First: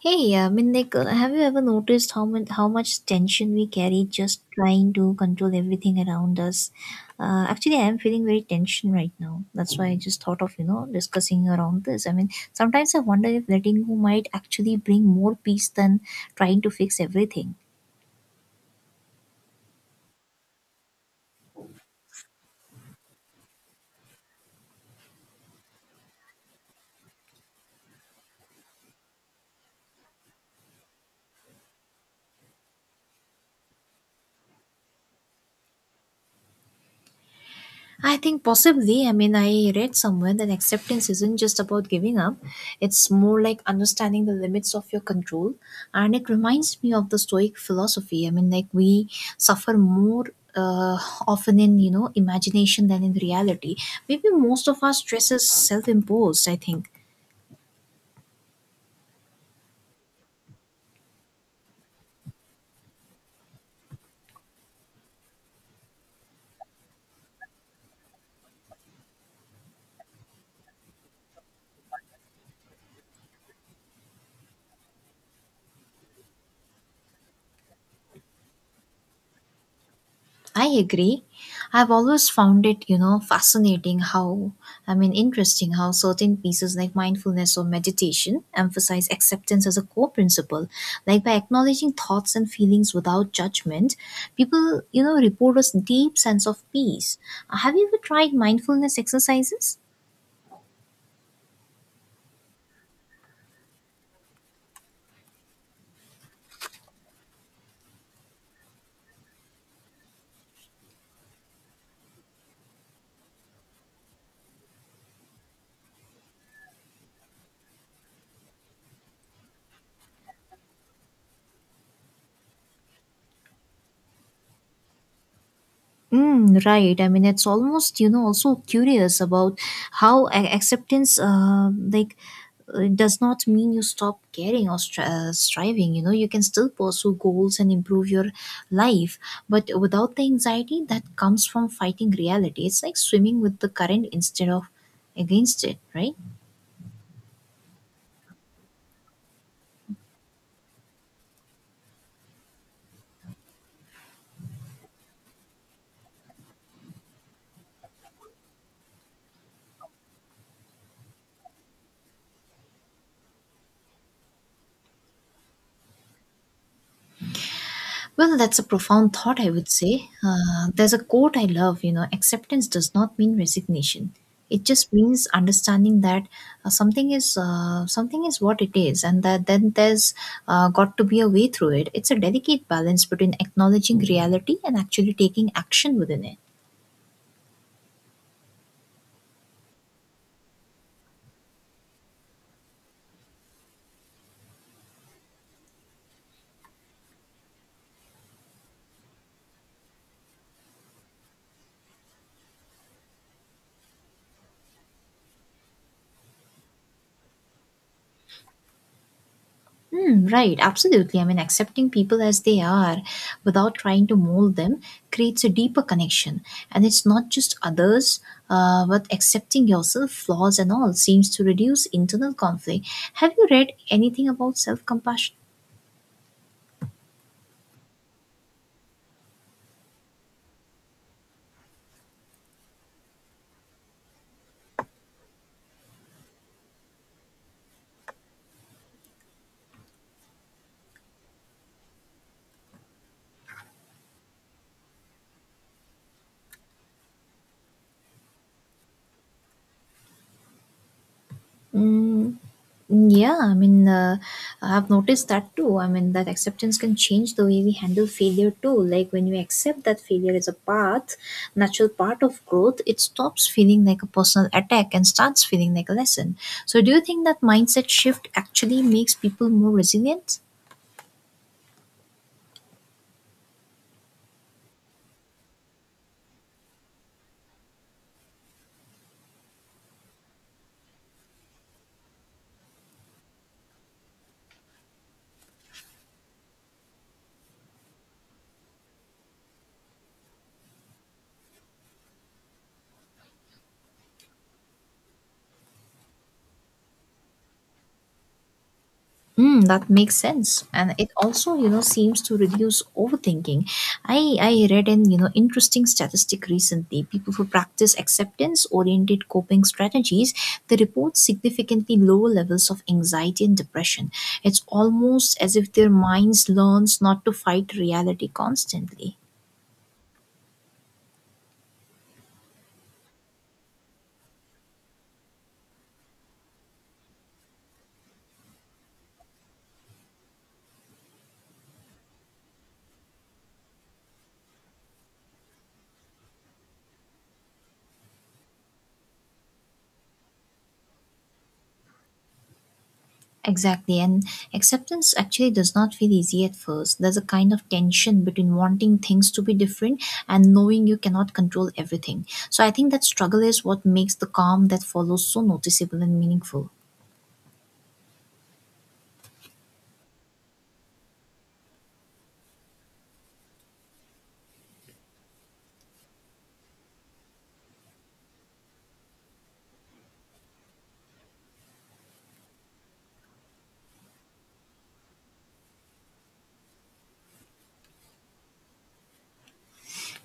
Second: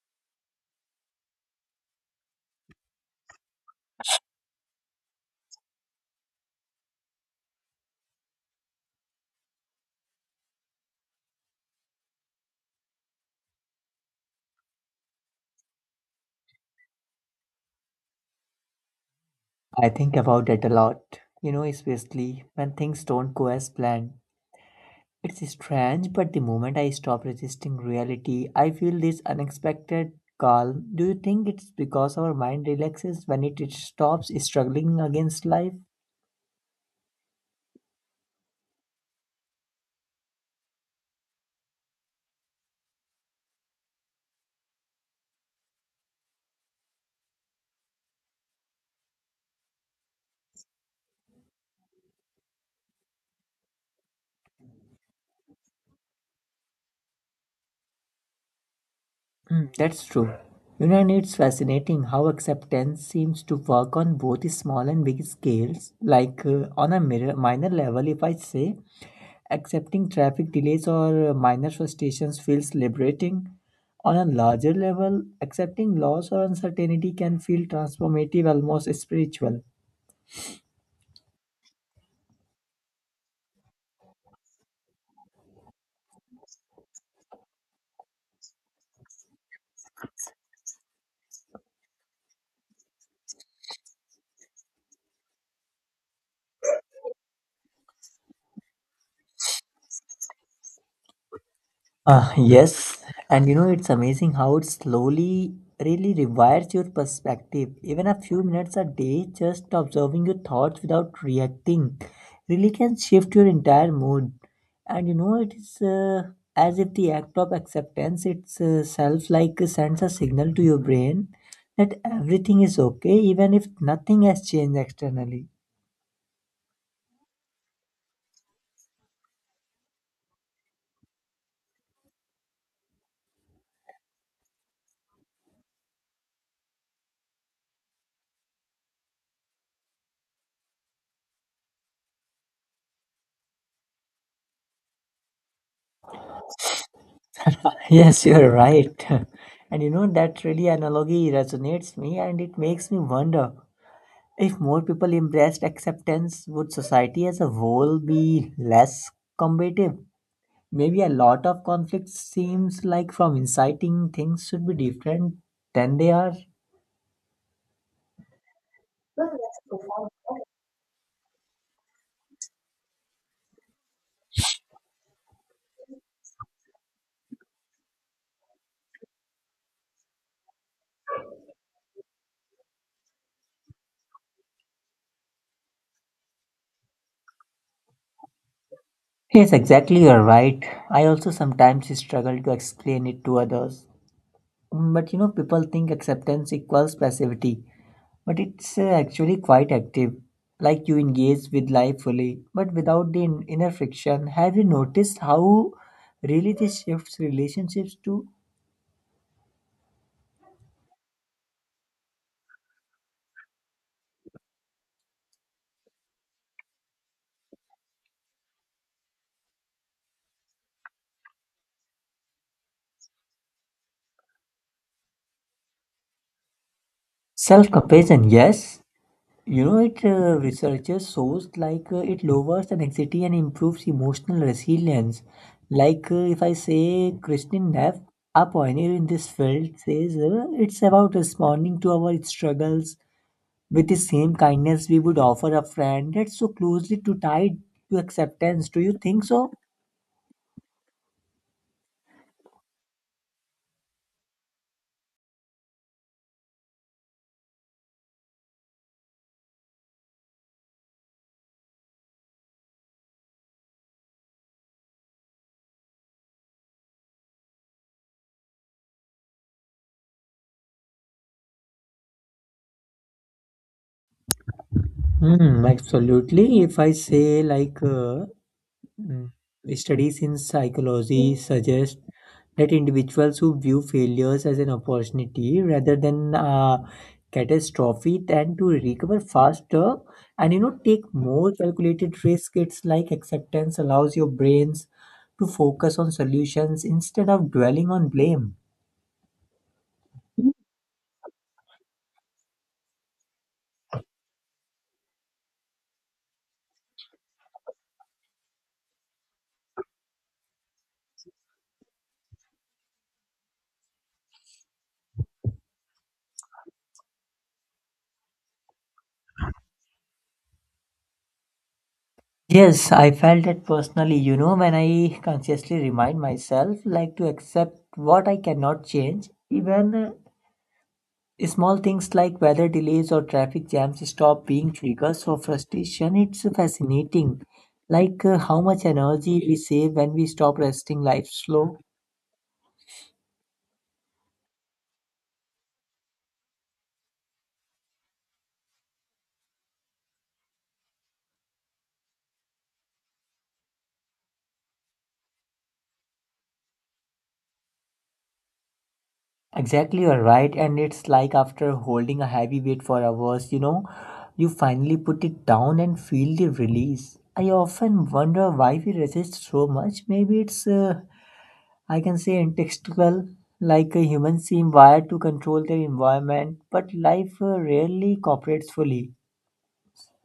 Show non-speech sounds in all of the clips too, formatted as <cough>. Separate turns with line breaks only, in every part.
Hey, have you ever noticed how much tension we carry just trying to control everything around us? Actually, I am feeling very tension right now. That's why I just thought of discussing around this. I mean, sometimes I wonder if letting go might actually bring more peace than trying to fix everything.
I think about it a lot, especially when things don't go as planned. It's strange, but the moment I stop resisting reality, I feel this unexpected calm. Do you think it's because our mind relaxes when it stops struggling against life?
I think possibly. I mean, I read somewhere that acceptance isn't just about giving up, it's more like understanding the limits of your control. And it reminds me of the Stoic philosophy. We suffer more. Uh, Often in imagination than in reality, maybe most of our stress is self-imposed, I think.
Hmm, that's true. And it's fascinating how acceptance seems to work on both small and big scales. Like on a mirror, minor level, if I say, accepting traffic delays or minor frustrations feels liberating. On a larger level, accepting loss or uncertainty can feel transformative, almost spiritual.
I agree. I've always found it, you know, fascinating how, I mean, interesting how certain pieces like mindfulness or meditation emphasize acceptance as a core principle. Like by acknowledging thoughts and feelings without judgment, people, report a deep sense of peace. Have you ever tried mindfulness exercises?
Yes, and it's amazing how it slowly really rewires your perspective. Even a few minutes a day, just observing your thoughts without reacting, really can shift your entire mood. And it is as if the act of acceptance itself like sends a signal to your brain that everything is okay, even if nothing has changed externally.
Mm, right. I mean, it's almost also curious about how acceptance, does not mean you stop caring or striving. You know, you can still pursue goals and improve your life, but without the anxiety that comes from fighting reality. It's like swimming with the current instead of against it, right?
<laughs> Yes, you're right. <laughs> And that really analogy resonates me and it makes me wonder if more people embraced acceptance, would society as a whole be less combative? Maybe a lot of conflicts seems like from inciting things should be different than they are.
Well, that's a profound thought, I would say. There's a quote I love, you know, acceptance does not mean resignation. It just means understanding that something is what it is, and that then there's got to be a way through it. It's a delicate balance between acknowledging reality and actually taking action within it.
Yes, exactly, you're right. I also sometimes struggle to explain it to others. But people think acceptance equals passivity, but it's actually quite active, like you engage with life fully, but without the inner friction. Have you noticed how really this shifts relationships to
Mm, right, absolutely. I mean, accepting people as they are without trying to mold them creates a deeper connection. And it's not just others, but accepting yourself, flaws and all, seems to reduce internal conflict. Have you read anything about self compassion?
self compassion? Yes, it researchers shows like it lowers anxiety and improves emotional resilience. Like if I say Christine Neff, a pioneer in this field, says it's about responding to our struggles with the same kindness we would offer a friend that's so closely to tied to acceptance. Do you think so?
Mm, yeah, I've noticed that too. I mean, that acceptance can change the way we handle failure too. Like when we accept that failure is a path, natural part of growth, it stops feeling like a personal attack and starts feeling like a lesson. So, do you think that mindset shift actually makes people more resilient?
Hmm, absolutely. If I say like mm, studies in psychology suggest that individuals who view failures as an opportunity rather than a catastrophe tend to recover faster and take more calculated risk. It's like acceptance allows your brains to focus on solutions instead of dwelling on blame.
Mm, that makes sense, and it also, you know, seems to reduce overthinking. I read an interesting statistic recently. People who practice acceptance-oriented coping strategies, they report significantly lower levels of anxiety and depression. It's almost as if their minds learns not to fight reality constantly.
Yes, I felt it personally, when I consciously remind myself like to accept what I cannot change, even small things like weather delays or traffic jams stop being triggers for frustration. It's fascinating, like how much energy we save when we stop resting life slow.
Exactly, and acceptance actually does not feel easy at first. There's a kind of tension between wanting things to be different and knowing you cannot control everything. So I think that struggle is what makes the calm that follows so noticeable and meaningful.
Exactly, you're right. And it's like after holding a heavy weight for hours, you finally put it down and feel the release. I often wonder why we resist so much. Maybe it's, I can say, contextual. Like humans seem wired to control their environment, but life rarely cooperates fully.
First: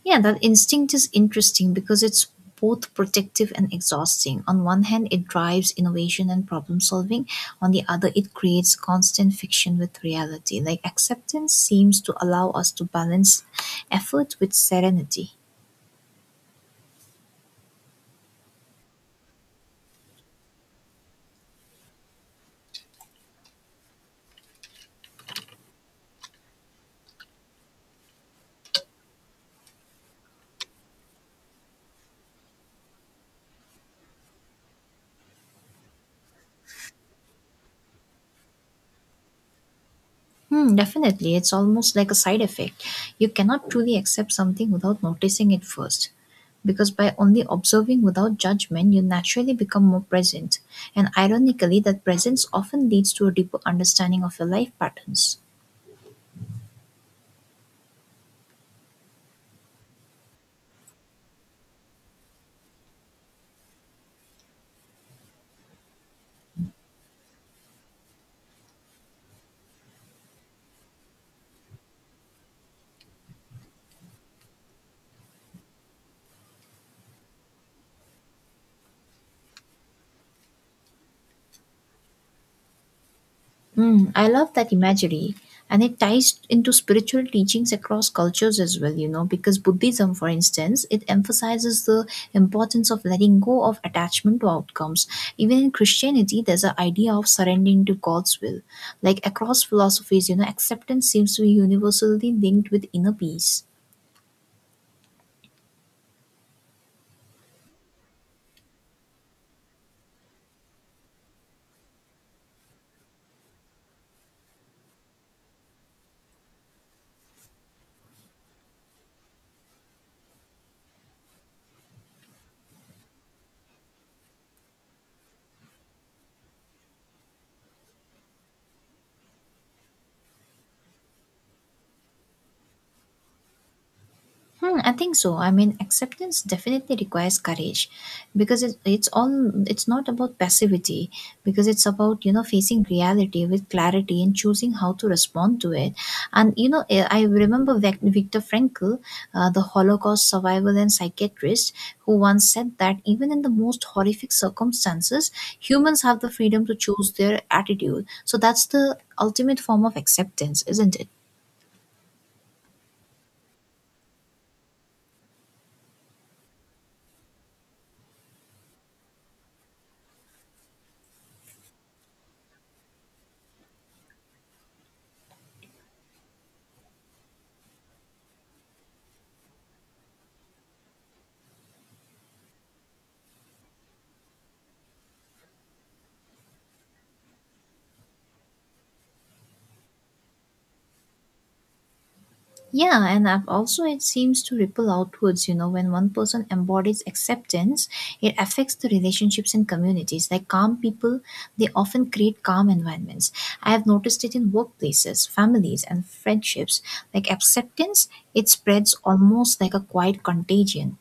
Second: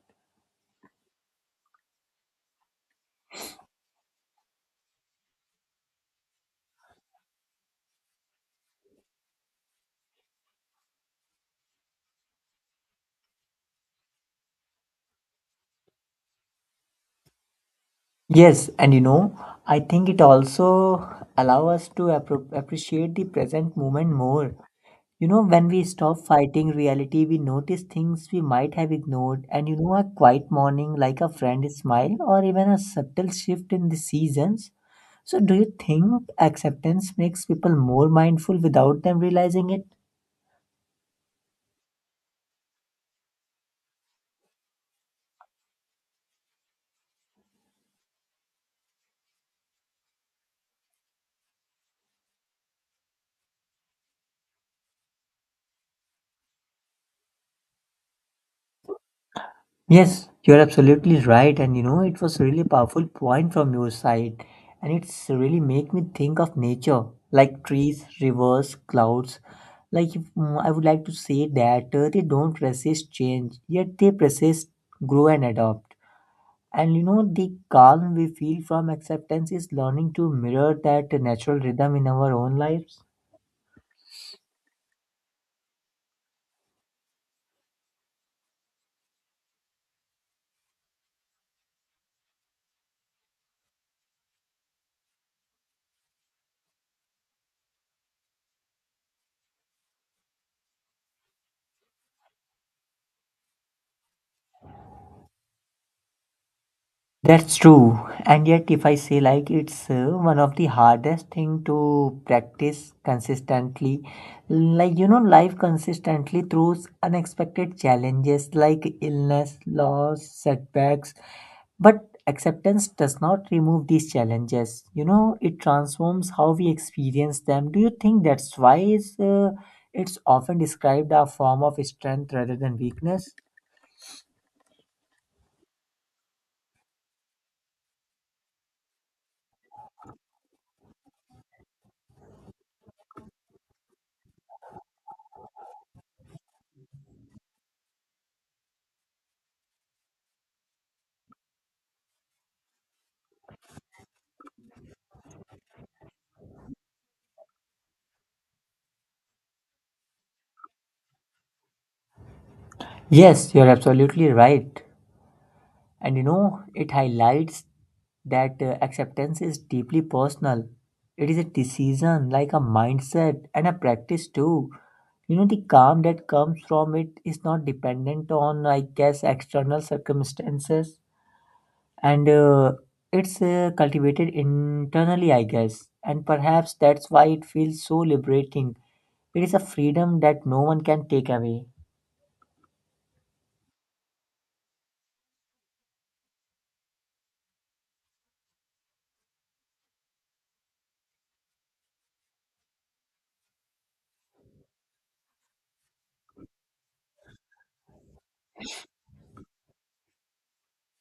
Yeah, that instinct is interesting because it's both protective and exhausting. On one hand, it drives innovation and problem solving. On the other, it creates constant fiction with reality. Like acceptance seems to allow us to balance effort with serenity.
Yes, and I think it also allow us to appreciate the present moment more. When we stop fighting reality, we notice things we might have ignored, and a quiet morning like a friend's smile or even a subtle shift in the seasons. So, do you think acceptance makes people more mindful without them realizing it?
Hmm, definitely. It's almost like a side effect. You cannot truly accept something without noticing it first. Because by only observing without judgment, you naturally become more present. And ironically, that presence often leads to a deeper understanding of your life patterns.
Yes, you're absolutely right. And it was really powerful point from your side. And it's really make me think of nature, like trees, rivers, clouds. Like if, I would like to say that they don't resist change, yet they persist, grow and adopt. And the calm we feel from acceptance is learning to mirror that natural rhythm in our own lives.
Mm, I love that imagery. And it ties into spiritual teachings across cultures as well, you know, because Buddhism, for instance, it emphasizes the importance of letting go of attachment to outcomes. Even in Christianity, there's an idea of surrendering to God's will. Like across philosophies, you know, acceptance seems to be universally linked with inner peace.
That's true. And yet, if I say like it's one of the hardest thing to practice consistently, like life consistently throws unexpected challenges like illness, loss, setbacks. But acceptance does not remove these challenges. It transforms how we experience them. Do you think that's why it's often described a form of strength rather than weakness?
Hmm, I think so. I mean, acceptance definitely requires courage because it, it's all it's not about passivity because it's about facing reality with clarity and choosing how to respond to it. And you know, I remember Viktor Frankl, the Holocaust survivor and psychiatrist, who once said that even in the most horrific circumstances, humans have the freedom to choose their attitude. So that's the ultimate form of acceptance, isn't it?
Yes, you're absolutely right. And it highlights that acceptance is deeply personal. It is a decision, like a mindset and a practice too. The calm that comes from it is not dependent on, I guess, external circumstances. And it's cultivated internally, I guess. And perhaps that's why it feels so liberating. It is a freedom that no one can take away.
Yeah, and I've also, it seems to ripple outwards, you know, when one person embodies acceptance, it affects the relationships and communities. Like calm people, they often create calm environments. I have noticed it in workplaces, families, and friendships. Like acceptance, it spreads almost like a quiet contagion.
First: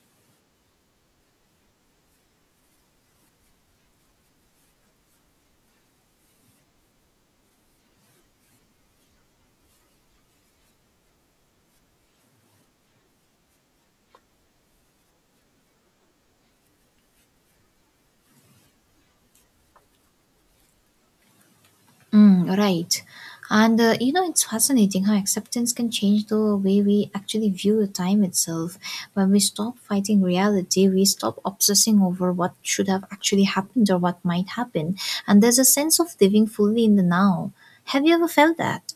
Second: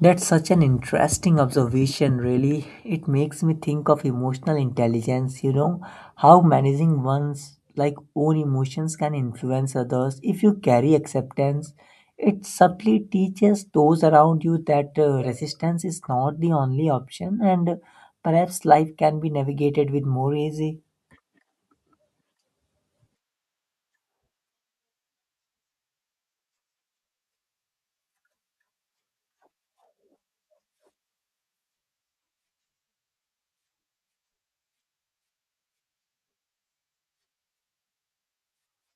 That's such an interesting observation, really. It makes me think of emotional intelligence, how managing one's like own emotions can influence others. If you carry acceptance, it subtly teaches those around you that resistance is not the only option and perhaps life can be navigated with more easy.
Mm, right. And You know, it's fascinating how acceptance can change the way we actually view the time itself. When we stop fighting reality, we stop obsessing over what should have actually happened or what might happen. And there's a sense of living fully in the now. Have you ever felt that?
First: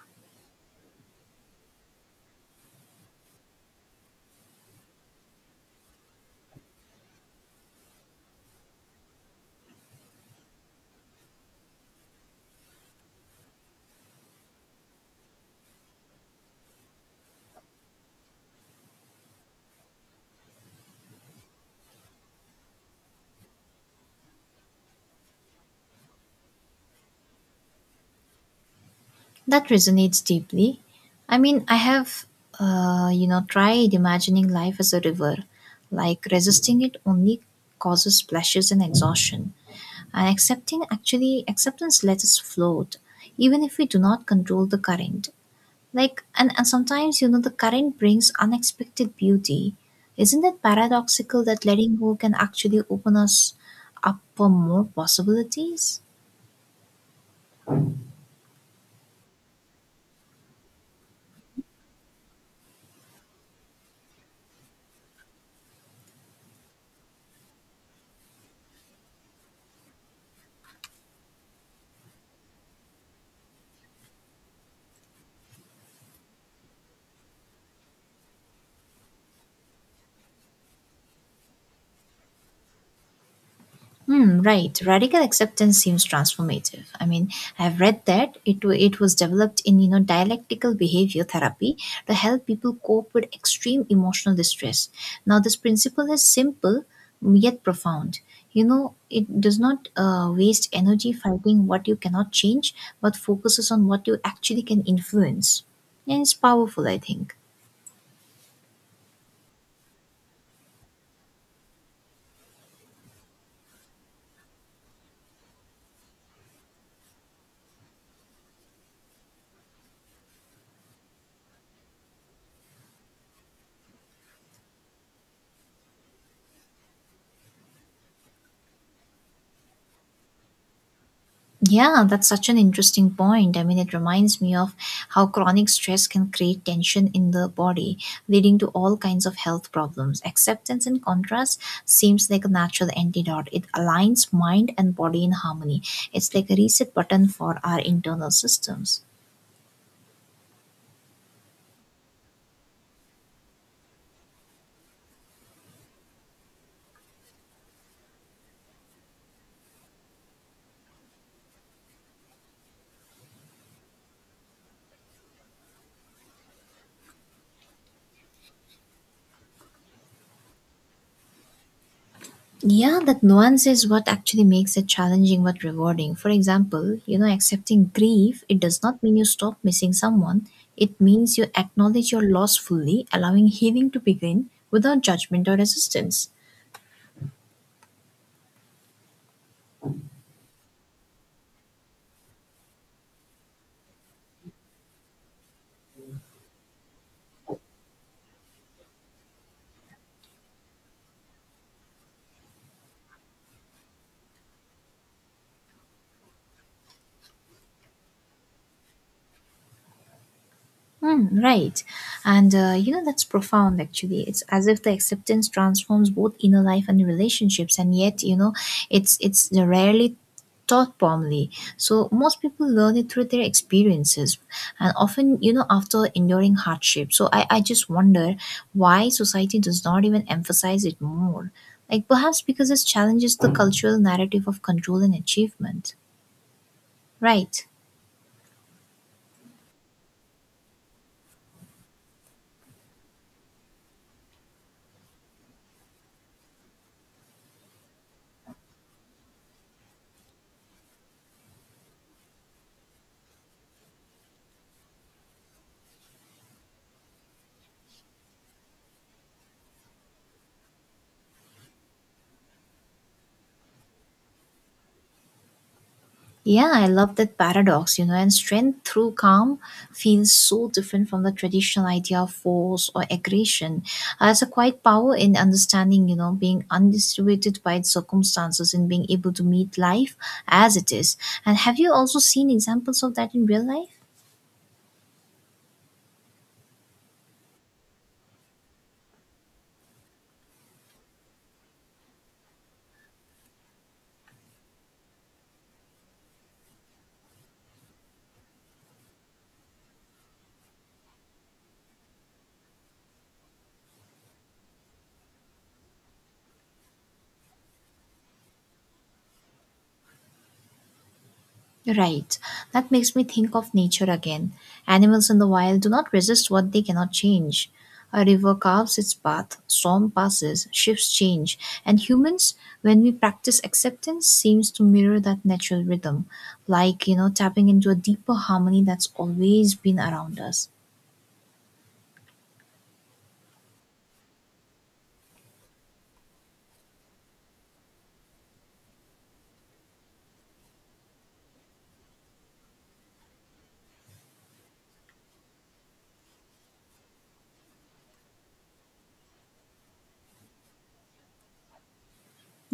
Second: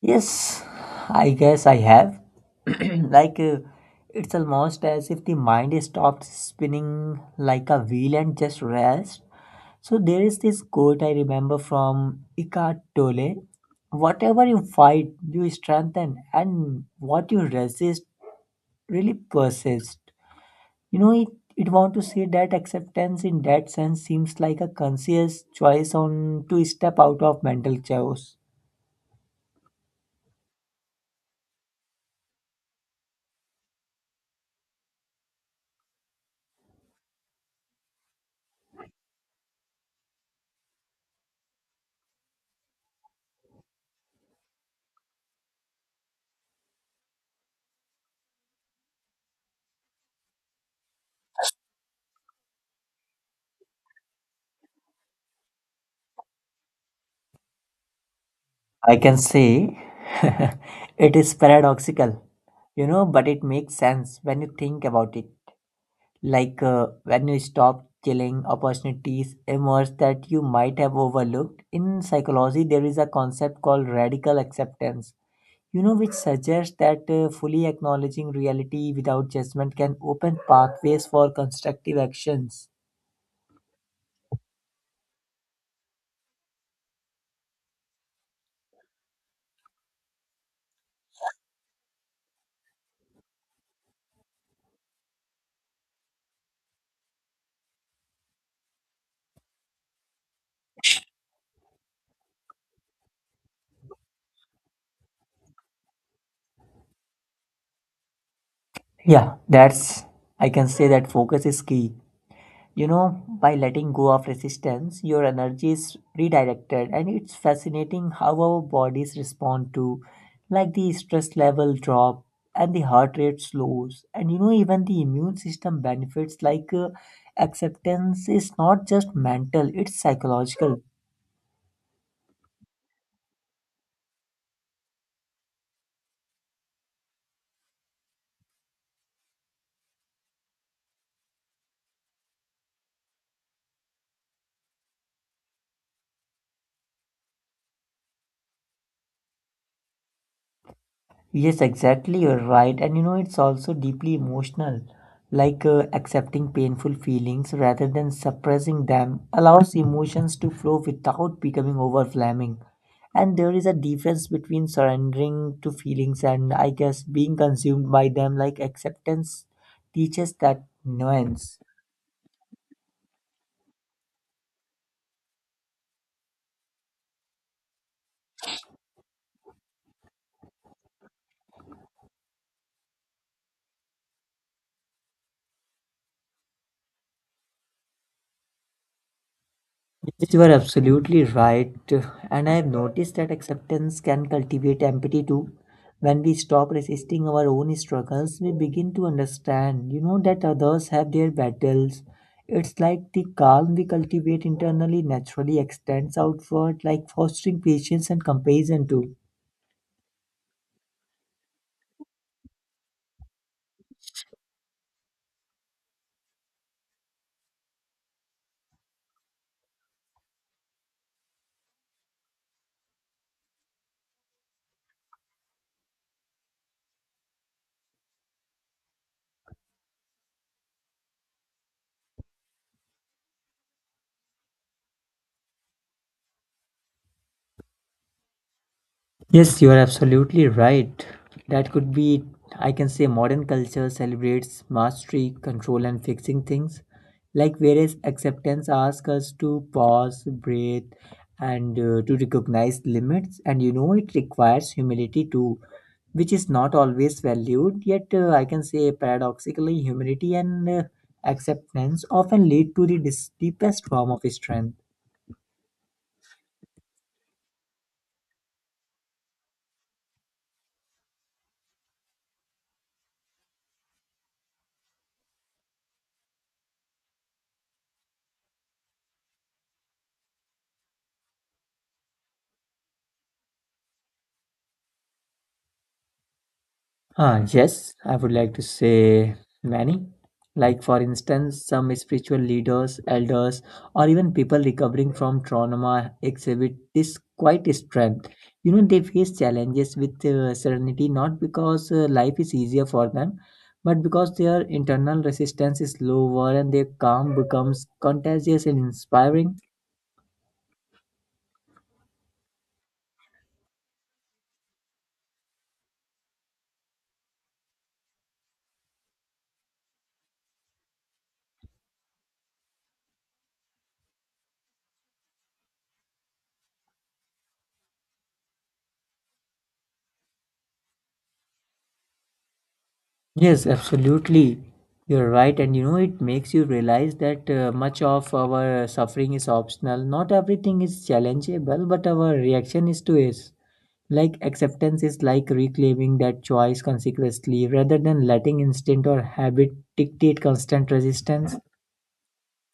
Yes, I guess I have. <clears throat> Like, it's almost as if the mind stopped spinning like a wheel and just rests. So, there is this quote I remember from Eckhart Tolle: Whatever you fight, you strengthen, and what you resist really persists. You know, it, it want to say that acceptance in that sense seems like a conscious choice on to step out of mental chaos.
That resonates deeply. I mean, I have, you know, tried imagining life as a river. Like resisting it only causes splashes and exhaustion. And accepting actually acceptance lets us float, even if we do not control the current. Like and sometimes the current brings unexpected beauty. Isn't it paradoxical that letting go can actually open us up for more possibilities?
I can say <laughs> it is paradoxical, but it makes sense when you think about it. Like when you stop killing, opportunities emerge that you might have overlooked. In psychology, there is a concept called radical acceptance, which suggests that fully acknowledging reality without judgment can open pathways for constructive actions.
Hmm, right. Radical acceptance seems transformative. I mean, I've read that it was developed in dialectical behavior therapy to help people cope with extreme emotional distress. Now, this principle is simple yet profound. You know, it does not waste energy fighting what you cannot change, but focuses on what you actually can influence, and it's powerful, I think.
Yeah, that's, I can say that focus is key. By letting go of resistance, your energy is redirected, and it's fascinating how our bodies respond to, like the stress level drop and the heart rate slows, and even the immune system benefits. Like acceptance is not just mental, it's psychological.
Yeah, that's such an interesting point. I mean, it reminds me of how chronic stress can create tension in the body, leading to all kinds of health problems. Acceptance, in contrast, seems like a natural antidote. It aligns mind and body in harmony. It's like a reset button for our internal systems.
Yes, exactly. You're right. And it's also deeply emotional. Like accepting painful feelings rather than suppressing them allows emotions to flow without becoming overwhelming. And there is a difference between surrendering to feelings and I guess being consumed by them. Like acceptance teaches that nuance.
Yeah, that nuance is what actually makes it challenging but rewarding. For example, you know, accepting grief, it does not mean you stop missing someone. It means you acknowledge your loss fully, allowing healing to begin without judgment or resistance.
Yes, you are absolutely right. And I have noticed that acceptance can cultivate empathy too. When we stop resisting our own struggles, we begin to understand, that others have their battles. It's like the calm we cultivate internally naturally extends outward, like fostering patience and compassion too.
Mm, right. And You know, that's profound actually. It's as if the acceptance transforms both inner life and relationships, and yet, you know, it's rarely taught formally. So most people learn it through their experiences and often, you know, after enduring hardship. So I just wonder why society does not even emphasize it more. Like perhaps because it challenges the cultural narrative of control and achievement. Right.
Yes, you are absolutely right. That could be, I can say, modern culture celebrates mastery, control, and fixing things. Like, whereas acceptance asks us to pause, breathe, and to recognize limits. And it requires humility too, which is not always valued. Yet, I can say, paradoxically, humility and acceptance often lead to the deepest form of strength.
Yeah, I love that paradox, you know, and strength through calm feels so different from the traditional idea of force or aggression. Has a quiet power in understanding, you know, being undisturbed by its circumstances and being able to meet life as it is. And have you also seen examples of that in real life?
Yes, I would like to say many. Like, for instance, some spiritual leaders, elders, or even people recovering from trauma exhibit this quite strength. They face challenges with serenity not because life is easier for them, but because their internal resistance is lower and their calm becomes contagious and inspiring.
Right. That makes me think of nature again. Animals in the wild do not resist what they cannot change. A river carves its path, storm passes, shifts change, and humans, when we practice acceptance, seems to mirror that natural rhythm, like, you know, tapping into a deeper harmony that's always been around us.
Yes, absolutely. You're right. And it makes you realize that much of our suffering is optional. Not everything is challengeable, but our reaction is to it. Like acceptance is like reclaiming that choice consequently rather than letting instinct or habit dictate constant resistance.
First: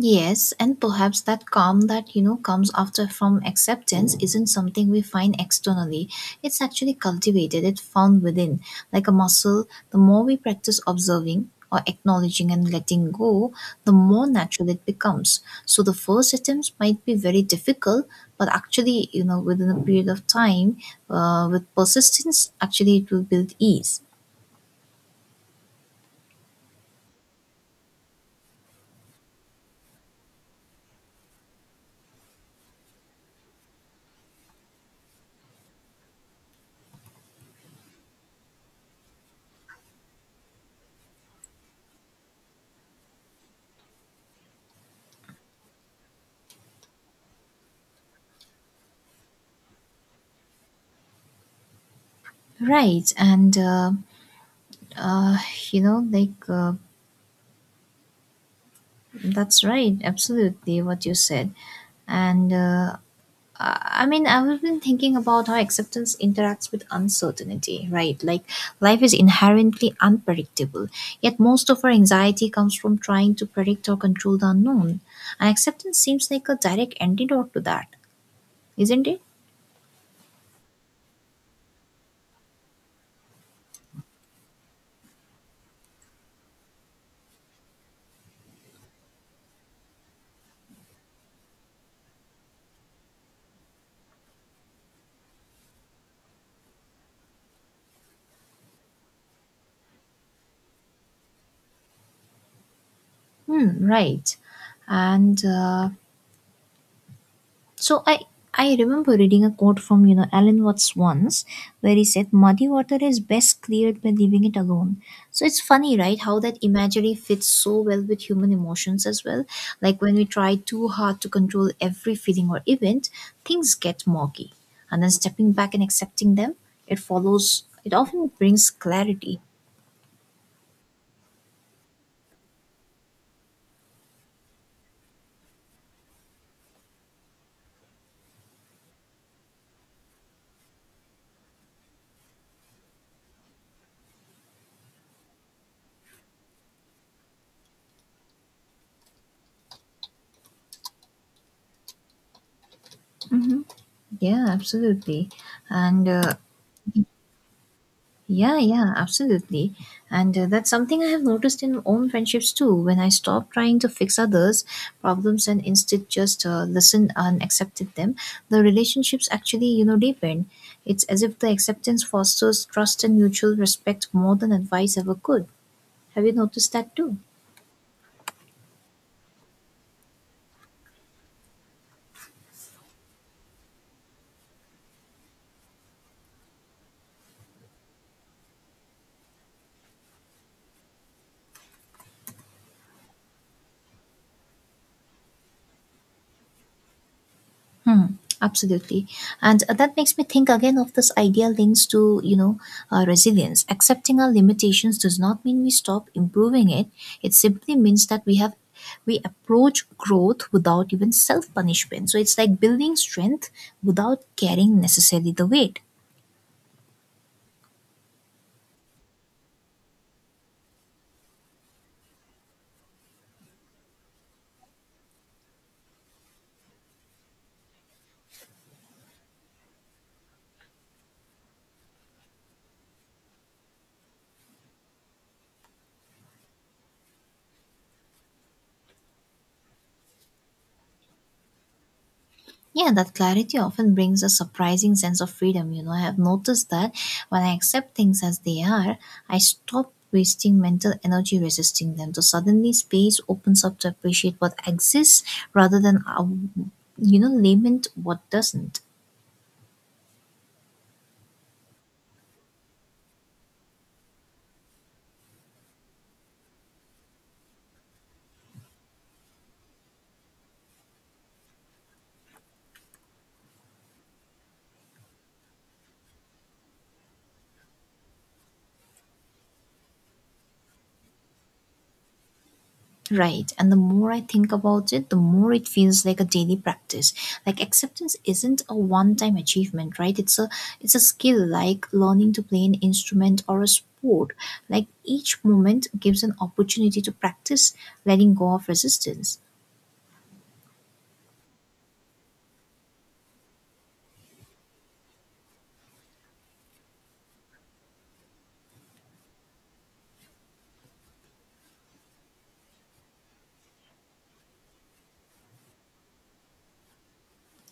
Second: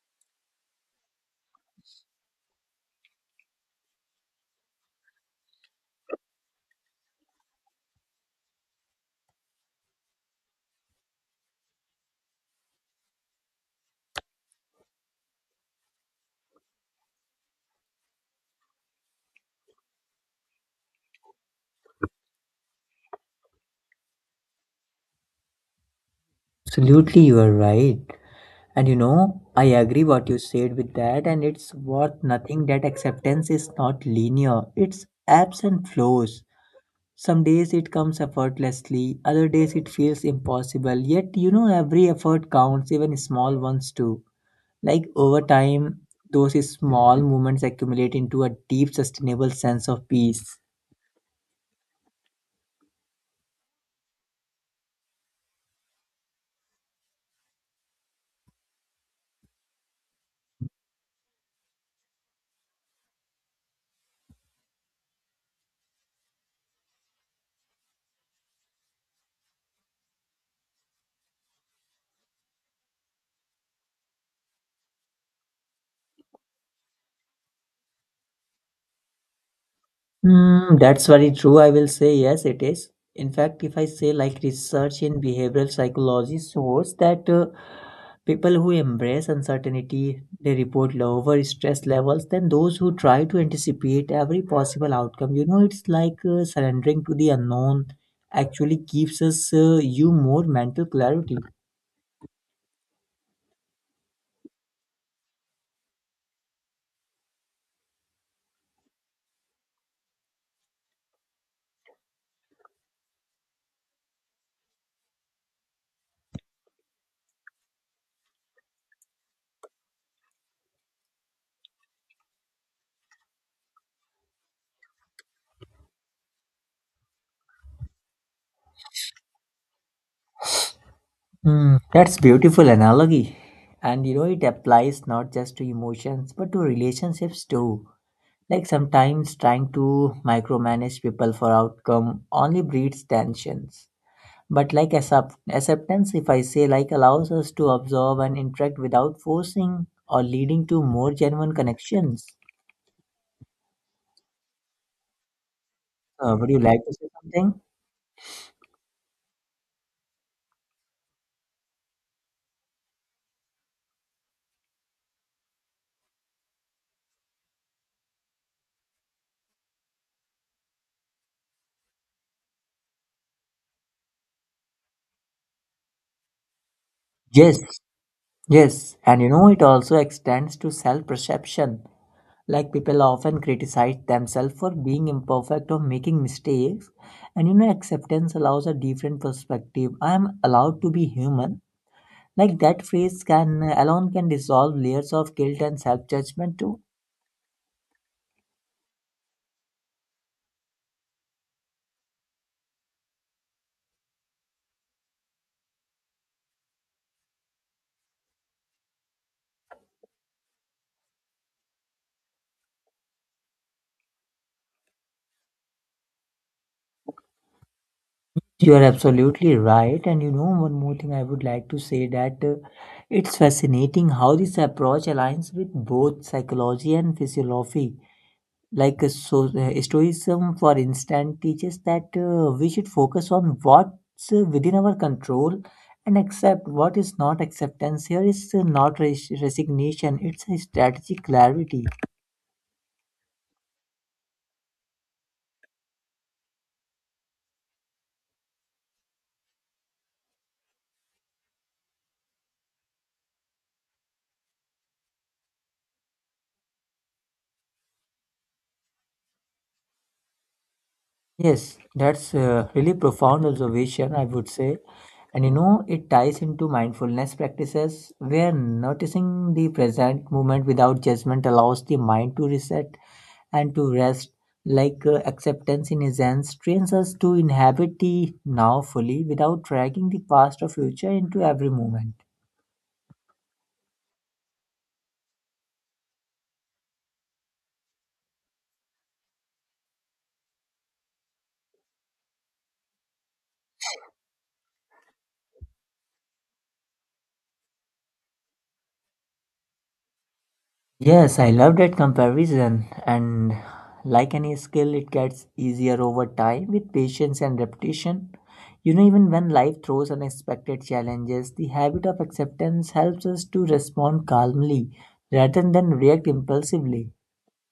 Yes, and perhaps that calm that comes after from acceptance isn't something we find externally. It's actually cultivated, it's found within. Like a muscle, the more we practice observing or acknowledging and letting go, the more natural it becomes. So the first attempts might be very difficult, but actually, you know, within a period of time, with persistence, actually it will build ease.
Absolutely, you are right. And I agree what you said with that, and it's worth nothing that acceptance is not linear, it's ebbs and flows. Some days it comes effortlessly, other days it feels impossible. Yet, every effort counts, even small ones too. Like over time, those small moments accumulate into a deep, sustainable sense of peace.
Right, and uh, you know, like. That's right, absolutely what you said. And I I mean, I've been thinking about how acceptance interacts with uncertainty, right? Like, life is inherently unpredictable, yet, most of our anxiety comes from trying to predict or control the unknown. And acceptance seems like a direct antidote to that, isn't it?
Hmm, that's very true. I will say yes, it is. In fact, if I say like research in behavioral psychology shows that people who embrace uncertainty, they report lower stress levels than those who try to anticipate every possible outcome. It's like surrendering to the unknown actually gives us you more mental clarity.
Hmm, right. And So I remember reading a quote from Alan Watts once where he said muddy water is best cleared by leaving it alone. So it's funny, right? How that imagery fits so well with human emotions as well. Like when we try too hard to control every feeling or event, things get murky. And then stepping back and accepting them, it follows. It often brings clarity.
Hmm, that's beautiful analogy. And it applies not just to emotions but to relationships too. Like sometimes trying to micromanage people for outcome only breeds tensions. But like acceptance, if I say like allows us to observe and interact without forcing or leading to more genuine connections.
Yeah, absolutely. And
Would you like to say something?
Yeah, yeah, absolutely. And That's something I have noticed in my own friendships too. When I stop trying to fix others' problems and instead just listen and accepted them, the relationships actually, you know, deepen. It's as if the acceptance fosters trust and mutual respect more than advice ever could. Have you noticed that too?
Yes, yes. And it also extends to self perception. Like people often criticize themselves for being imperfect or making mistakes. And acceptance allows a different perspective. I am allowed to be human. Like that phrase can alone can dissolve layers of guilt and self judgment too.
Hmm, absolutely. And That makes me think again of this idea links to, you know, resilience. Accepting our limitations does not mean we stop improving it. It simply means that we approach growth without even self punishment. So it's like building strength without carrying necessarily the weight.
You are absolutely right. And one more thing I would like to say that it's fascinating how this approach aligns with both psychology and physiology. Like Stoicism, for instance, teaches that we should focus on what's within our control and accept what is not. Acceptance here is not res- resignation, it's a strategic clarity.
Yeah, that clarity often brings a surprising sense of freedom. You know, I have noticed that when I accept things as they are, I stop wasting mental energy resisting them. So suddenly space opens up to appreciate what exists rather than, you know, lament what doesn't.
Yes, that's a really profound observation, I would say. And you know, it ties into mindfulness practices where noticing the present moment without judgment allows the mind to reset and to rest. Like acceptance in essence trains us to inhabit the now fully without dragging the past or future into every moment.
Right. And the more I think about it, the more it feels like a daily practice. Like acceptance isn't a one-time achievement, right? It's a skill like learning to play an instrument or a sport. Like each moment gives an opportunity to practice letting go of resistance.
Yes, I love that comparison. And like any skill, it gets easier over time with patience and repetition. You know, even when life throws unexpected challenges, the habit of acceptance helps us to respond calmly rather than react impulsively.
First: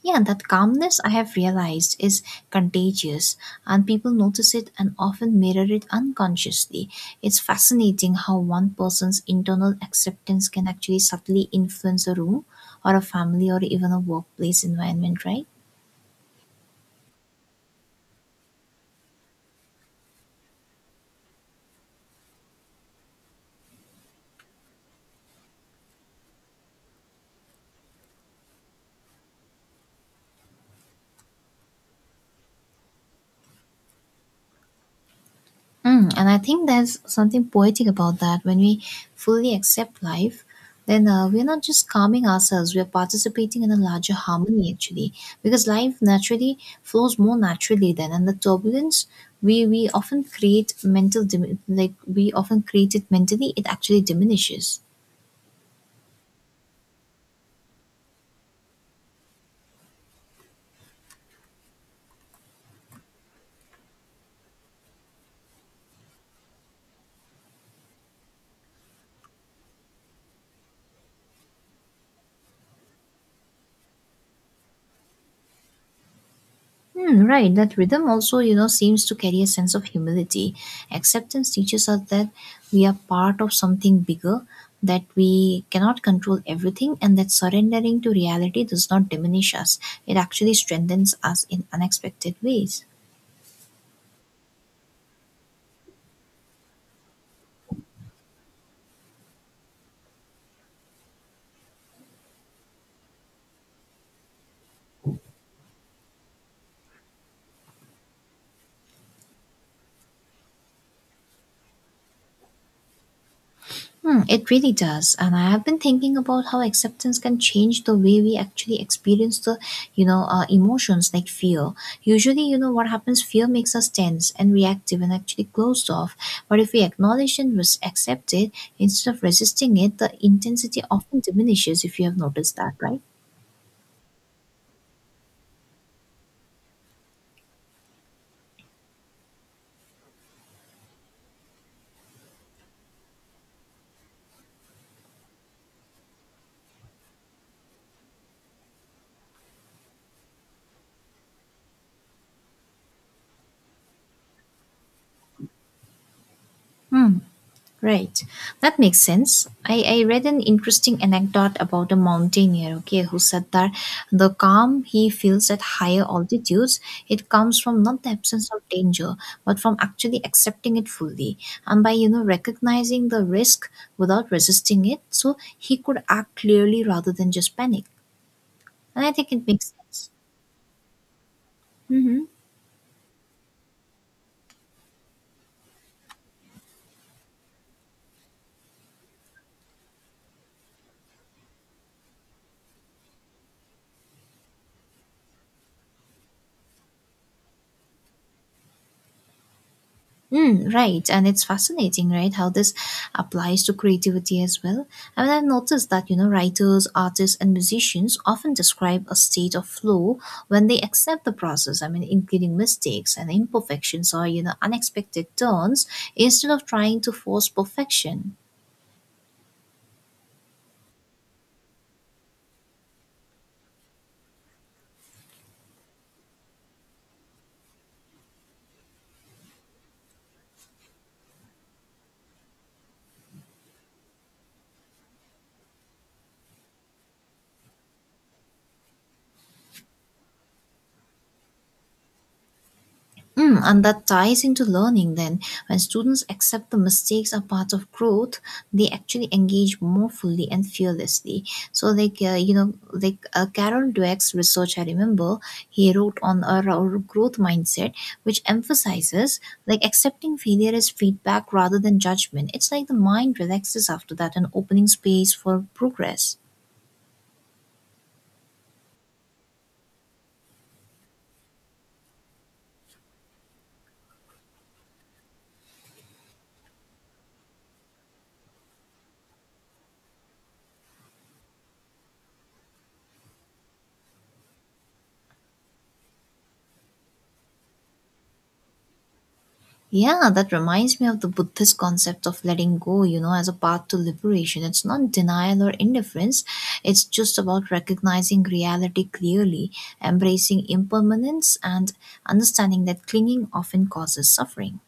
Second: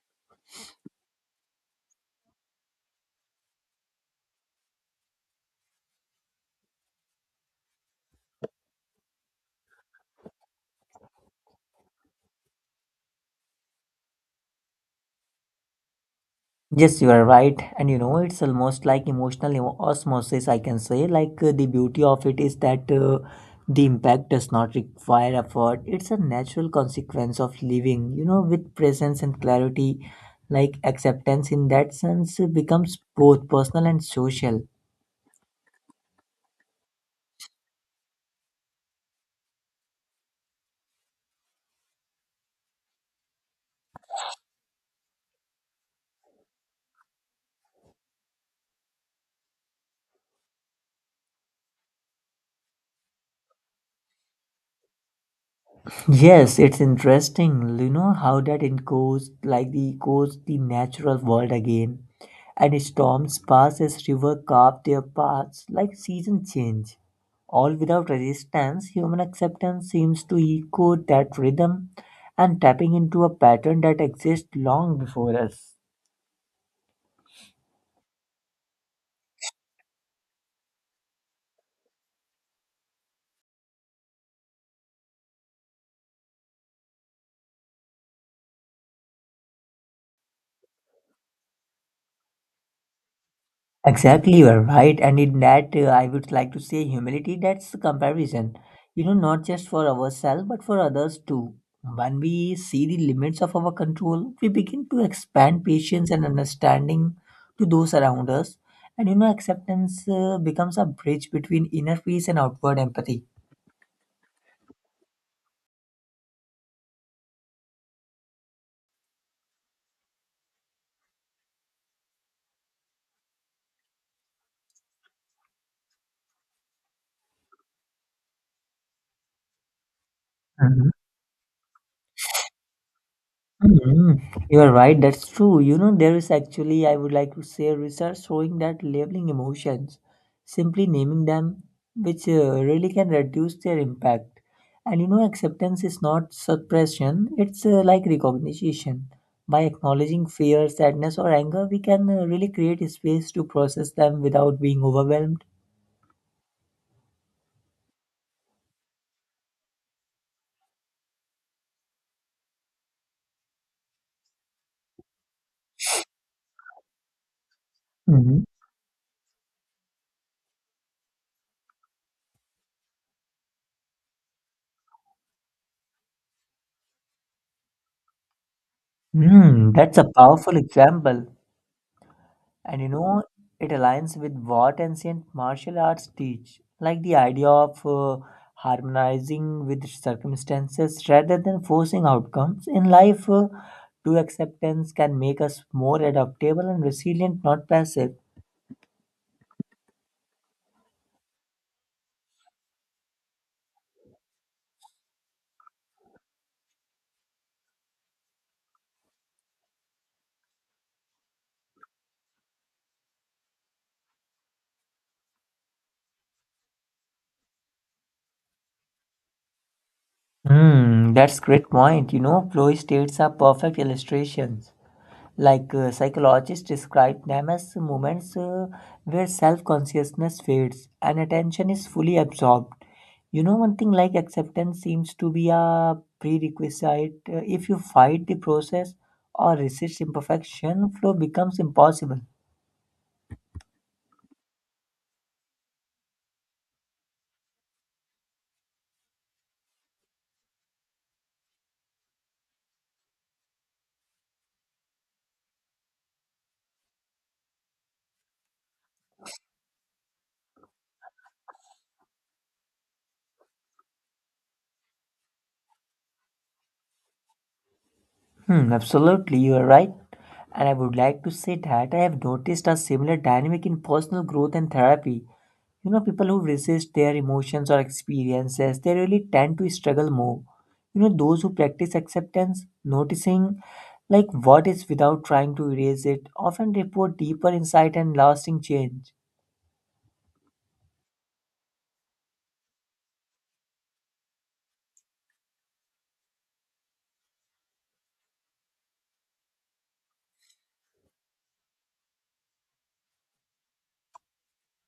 Yeah, that calmness I have realized is contagious, and people notice it and often mirror it unconsciously. It's fascinating how one person's internal acceptance can actually subtly influence a room or a family or even a workplace environment, right?
Yes, you are right. And you know, it's almost like osmosis, I can say. Like, the beauty of it is that the impact does not require effort. It's a natural consequence of living, you know, with presence and clarity. Like, acceptance in that sense becomes both personal and social.
Mm, and I think there's something poetic about that. When we fully accept life, then we're not just calming ourselves, we're participating in a larger harmony actually. Because life naturally flows more naturally then. And the turbulence we often create mental, like we often create it mentally, it actually diminishes.
Yes, it's interesting, you know, how that it goes like the natural world again. And storms pass as river carve their paths like season change. All without resistance, human acceptance seems to echo that rhythm and tapping into a pattern that exists long before us.
Hmm, right, that rhythm also, you know, seems to carry a sense of humility. Acceptance teaches us that we are part of something bigger, that we cannot control everything, and that surrendering to reality does not diminish us. It actually strengthens us in unexpected ways.
Exactly, you are right. And in that, I would like to say humility, that's the comparison. You know, not just for ourselves, but for others too. When we see the limits of our control, we begin to expand patience and understanding to those around us. And you know, acceptance becomes a bridge between inner peace and outward empathy.
Hmm, it really does. And I have been thinking about how acceptance can change the way we actually experience the, you know, emotions like fear. Usually, you know, what happens, fear makes us tense and reactive and actually closed off. But if we acknowledge and accept it, instead of resisting it, the intensity often diminishes if you have noticed that, right?
Mhm. You are right, that's true. You know, there is actually, I would like to say research showing that labeling emotions, simply naming them, which really can reduce their impact. And you know, acceptance is not suppression, it's like recognition. By acknowledging fear, sadness, or anger, we can really create a space to process them without being overwhelmed.
Hmm. Right. That makes sense. I read an interesting anecdote about a mountaineer, okay, who said that the calm he feels at higher altitudes, it comes from not the
Mhm.
absence of danger, but from actually accepting it fully. And by, you know, recognizing the risk without resisting it, so he could act clearly rather than just panic. And I think it
Hmm,
makes
that's a
sense.
powerful example.
Mm-hmm.
And you know, it aligns with what ancient martial arts teach, like the idea of harmonizing with circumstances rather than forcing outcomes. In life, true acceptance can make us more adaptable and resilient, not passive.
Mm, right, and it's fascinating, right, how this applies to creativity as well. I mean, I've noticed that, you know, writers, artists, and musicians often describe a state of flow when they accept the process. I mean, including mistakes and imperfections or, you know, unexpected turns instead of trying to force perfection.
Hmm, that's great point. You know, flow states are perfect illustrations. Like psychologists describe them as moments where self-consciousness fades and attention is fully absorbed. You know, one thing like acceptance seems to be a prerequisite. If you fight the process or resist imperfection, flow becomes impossible.
Mm, and that ties into learning then. When students accept the mistakes are part of growth, they actually engage more fully and fearlessly. So, Carol Dweck's research, I remember, he wrote on our growth mindset, which emphasizes like accepting failure as feedback rather than judgment. It's like the mind relaxes after that and opening space for progress.
Hmm, absolutely, you are right. And I would like to say that I have noticed a similar dynamic in personal growth and therapy. You know, people who resist their emotions or experiences, they really tend to struggle more. You know, those who practice acceptance, noticing like what is without trying to erase it, often report deeper insight and lasting change.
Yeah, that reminds me of the Buddhist concept of letting go, you know, as a path to liberation. It's not denial or indifference, it's just about recognizing reality clearly, embracing impermanence, and understanding that clinging often causes suffering.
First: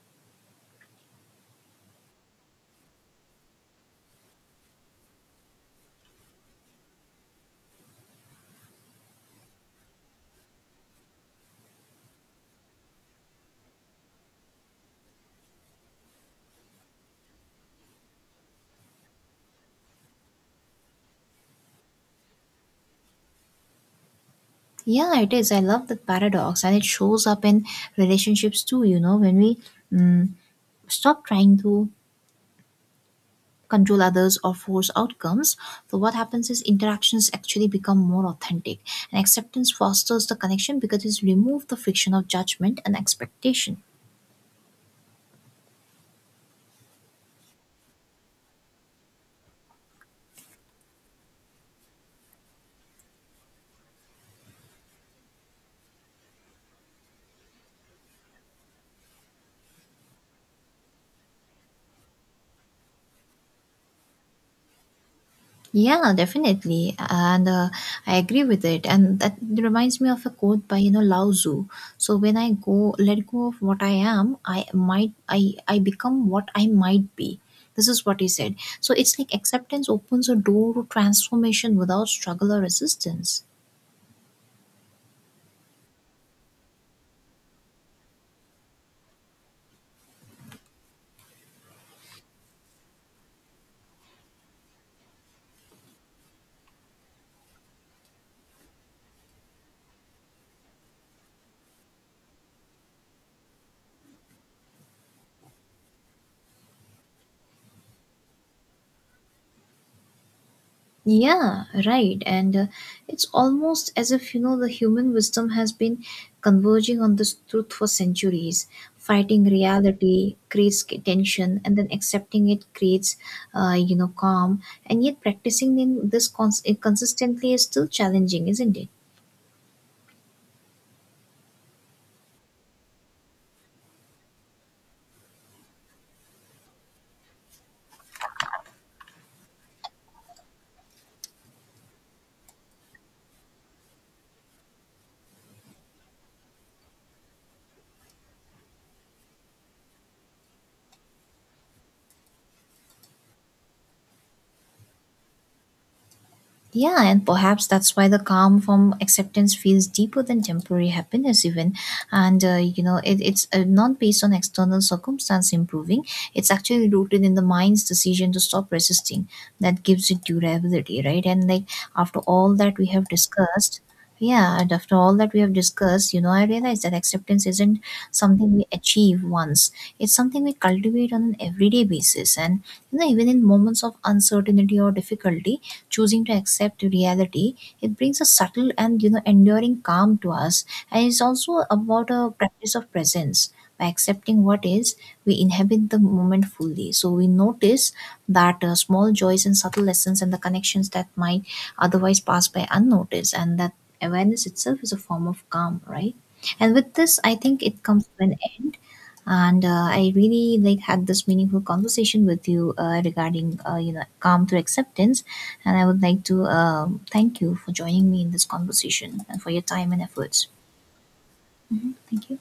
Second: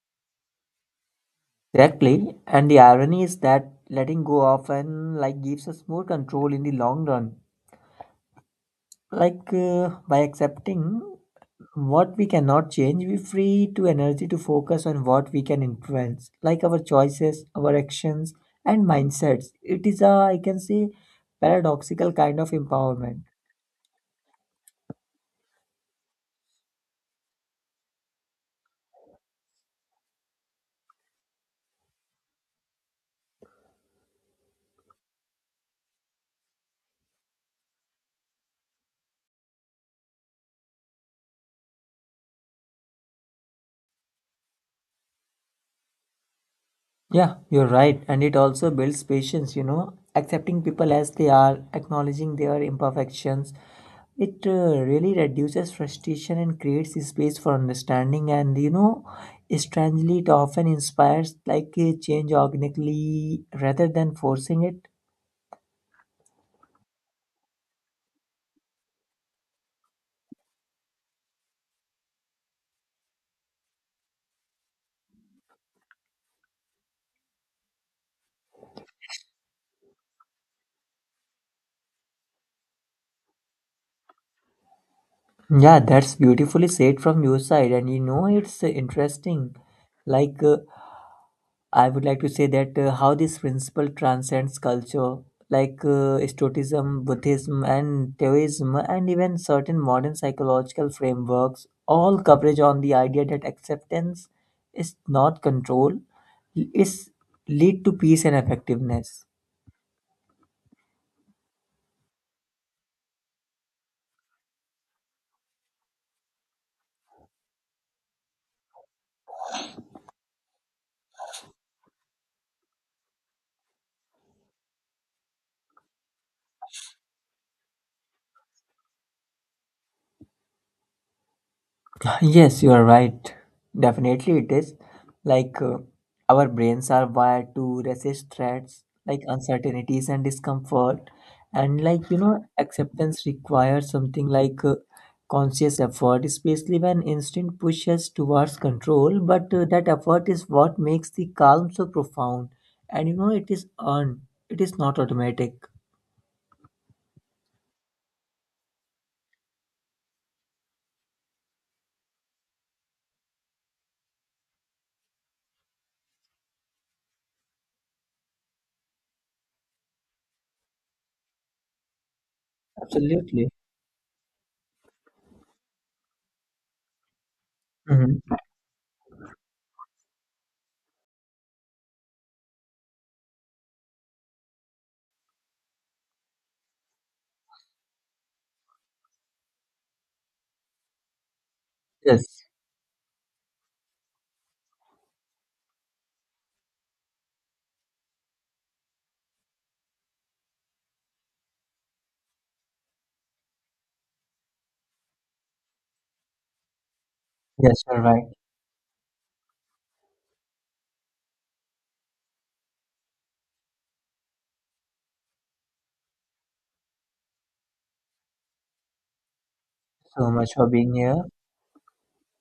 Exactly. And the irony is that letting go often like gives us more control in the long run. Like by accepting what we cannot change, we free to energy to focus on what we can influence, like our choices, our actions, and mindsets. It is a, I can say, paradoxical kind of empowerment.
Yeah, it is. I love that paradox, and it shows up in relationships too, you know, when we stop trying to control others or force outcomes. So what happens is interactions actually become more authentic, and acceptance fosters the connection because it's removed the friction of judgment and expectation.
Yeah, you're right. And it also builds patience, you know, accepting people as they are, acknowledging their imperfections. It really reduces frustration and creates a space for understanding. And, you know, strangely, it often inspires like a change organically rather than forcing it.
Yeah, definitely. And I agree with it. And that reminds me of a quote by, you know, Lao Tzu. So when I go let go of what I am, I become what I might be. This is what he said. So it's like acceptance opens a door to transformation without struggle or resistance.
Yeah, that's beautifully said from your side, and you know it's interesting. Like I would like to say that how this principle transcends culture, like Stoicism, Buddhism, and Taoism, and even certain modern psychological frameworks, all coverage on the idea that acceptance is not control, is lead to peace and effectiveness.
Yeah, right. And it's almost as if, you know, the human wisdom has been converging on this truth for centuries. Fighting reality creates tension, and then accepting it creates, you know, calm. And yet, practicing in this consistently is still challenging, isn't it?
Yes, you are right. Definitely, it is. Like, our brains are wired to resist threats, like uncertainties and discomfort. And, like, you know, acceptance requires something like conscious effort, especially when instinct pushes towards control. But that effort is what makes the calm so profound. And, you know, it is earned, it is not automatic.
Yeah, and perhaps that's why the calm from acceptance feels deeper than temporary happiness, even. And, you know, it's not based on external circumstance improving, it's actually rooted in the mind's decision to stop resisting. That gives it durability, right? And, like, after all that we have
Absolutely.
discussed, yeah, and after all that we have discussed, you know, I realize that acceptance isn't
Hmm.
something we achieve once. It's something we cultivate on an everyday basis. And, you know, even in moments of uncertainty or difficulty, choosing to accept reality, it brings a subtle and, you know, enduring calm to us. And it's also about a
Yes,
practice of presence. By accepting what is, we inhabit the moment fully, so we notice that small joys and subtle lessons and the connections that might otherwise pass by unnoticed. And that awareness itself is a form of calm, right? And with this, I think it
yes, you're
comes to
right.
an end. And I really like had this meaningful conversation with you regarding you know, calm through acceptance. And I would like to thank you for joining me in this conversation and for your time and
So
efforts.
much for being here.
Mhm. Thank you.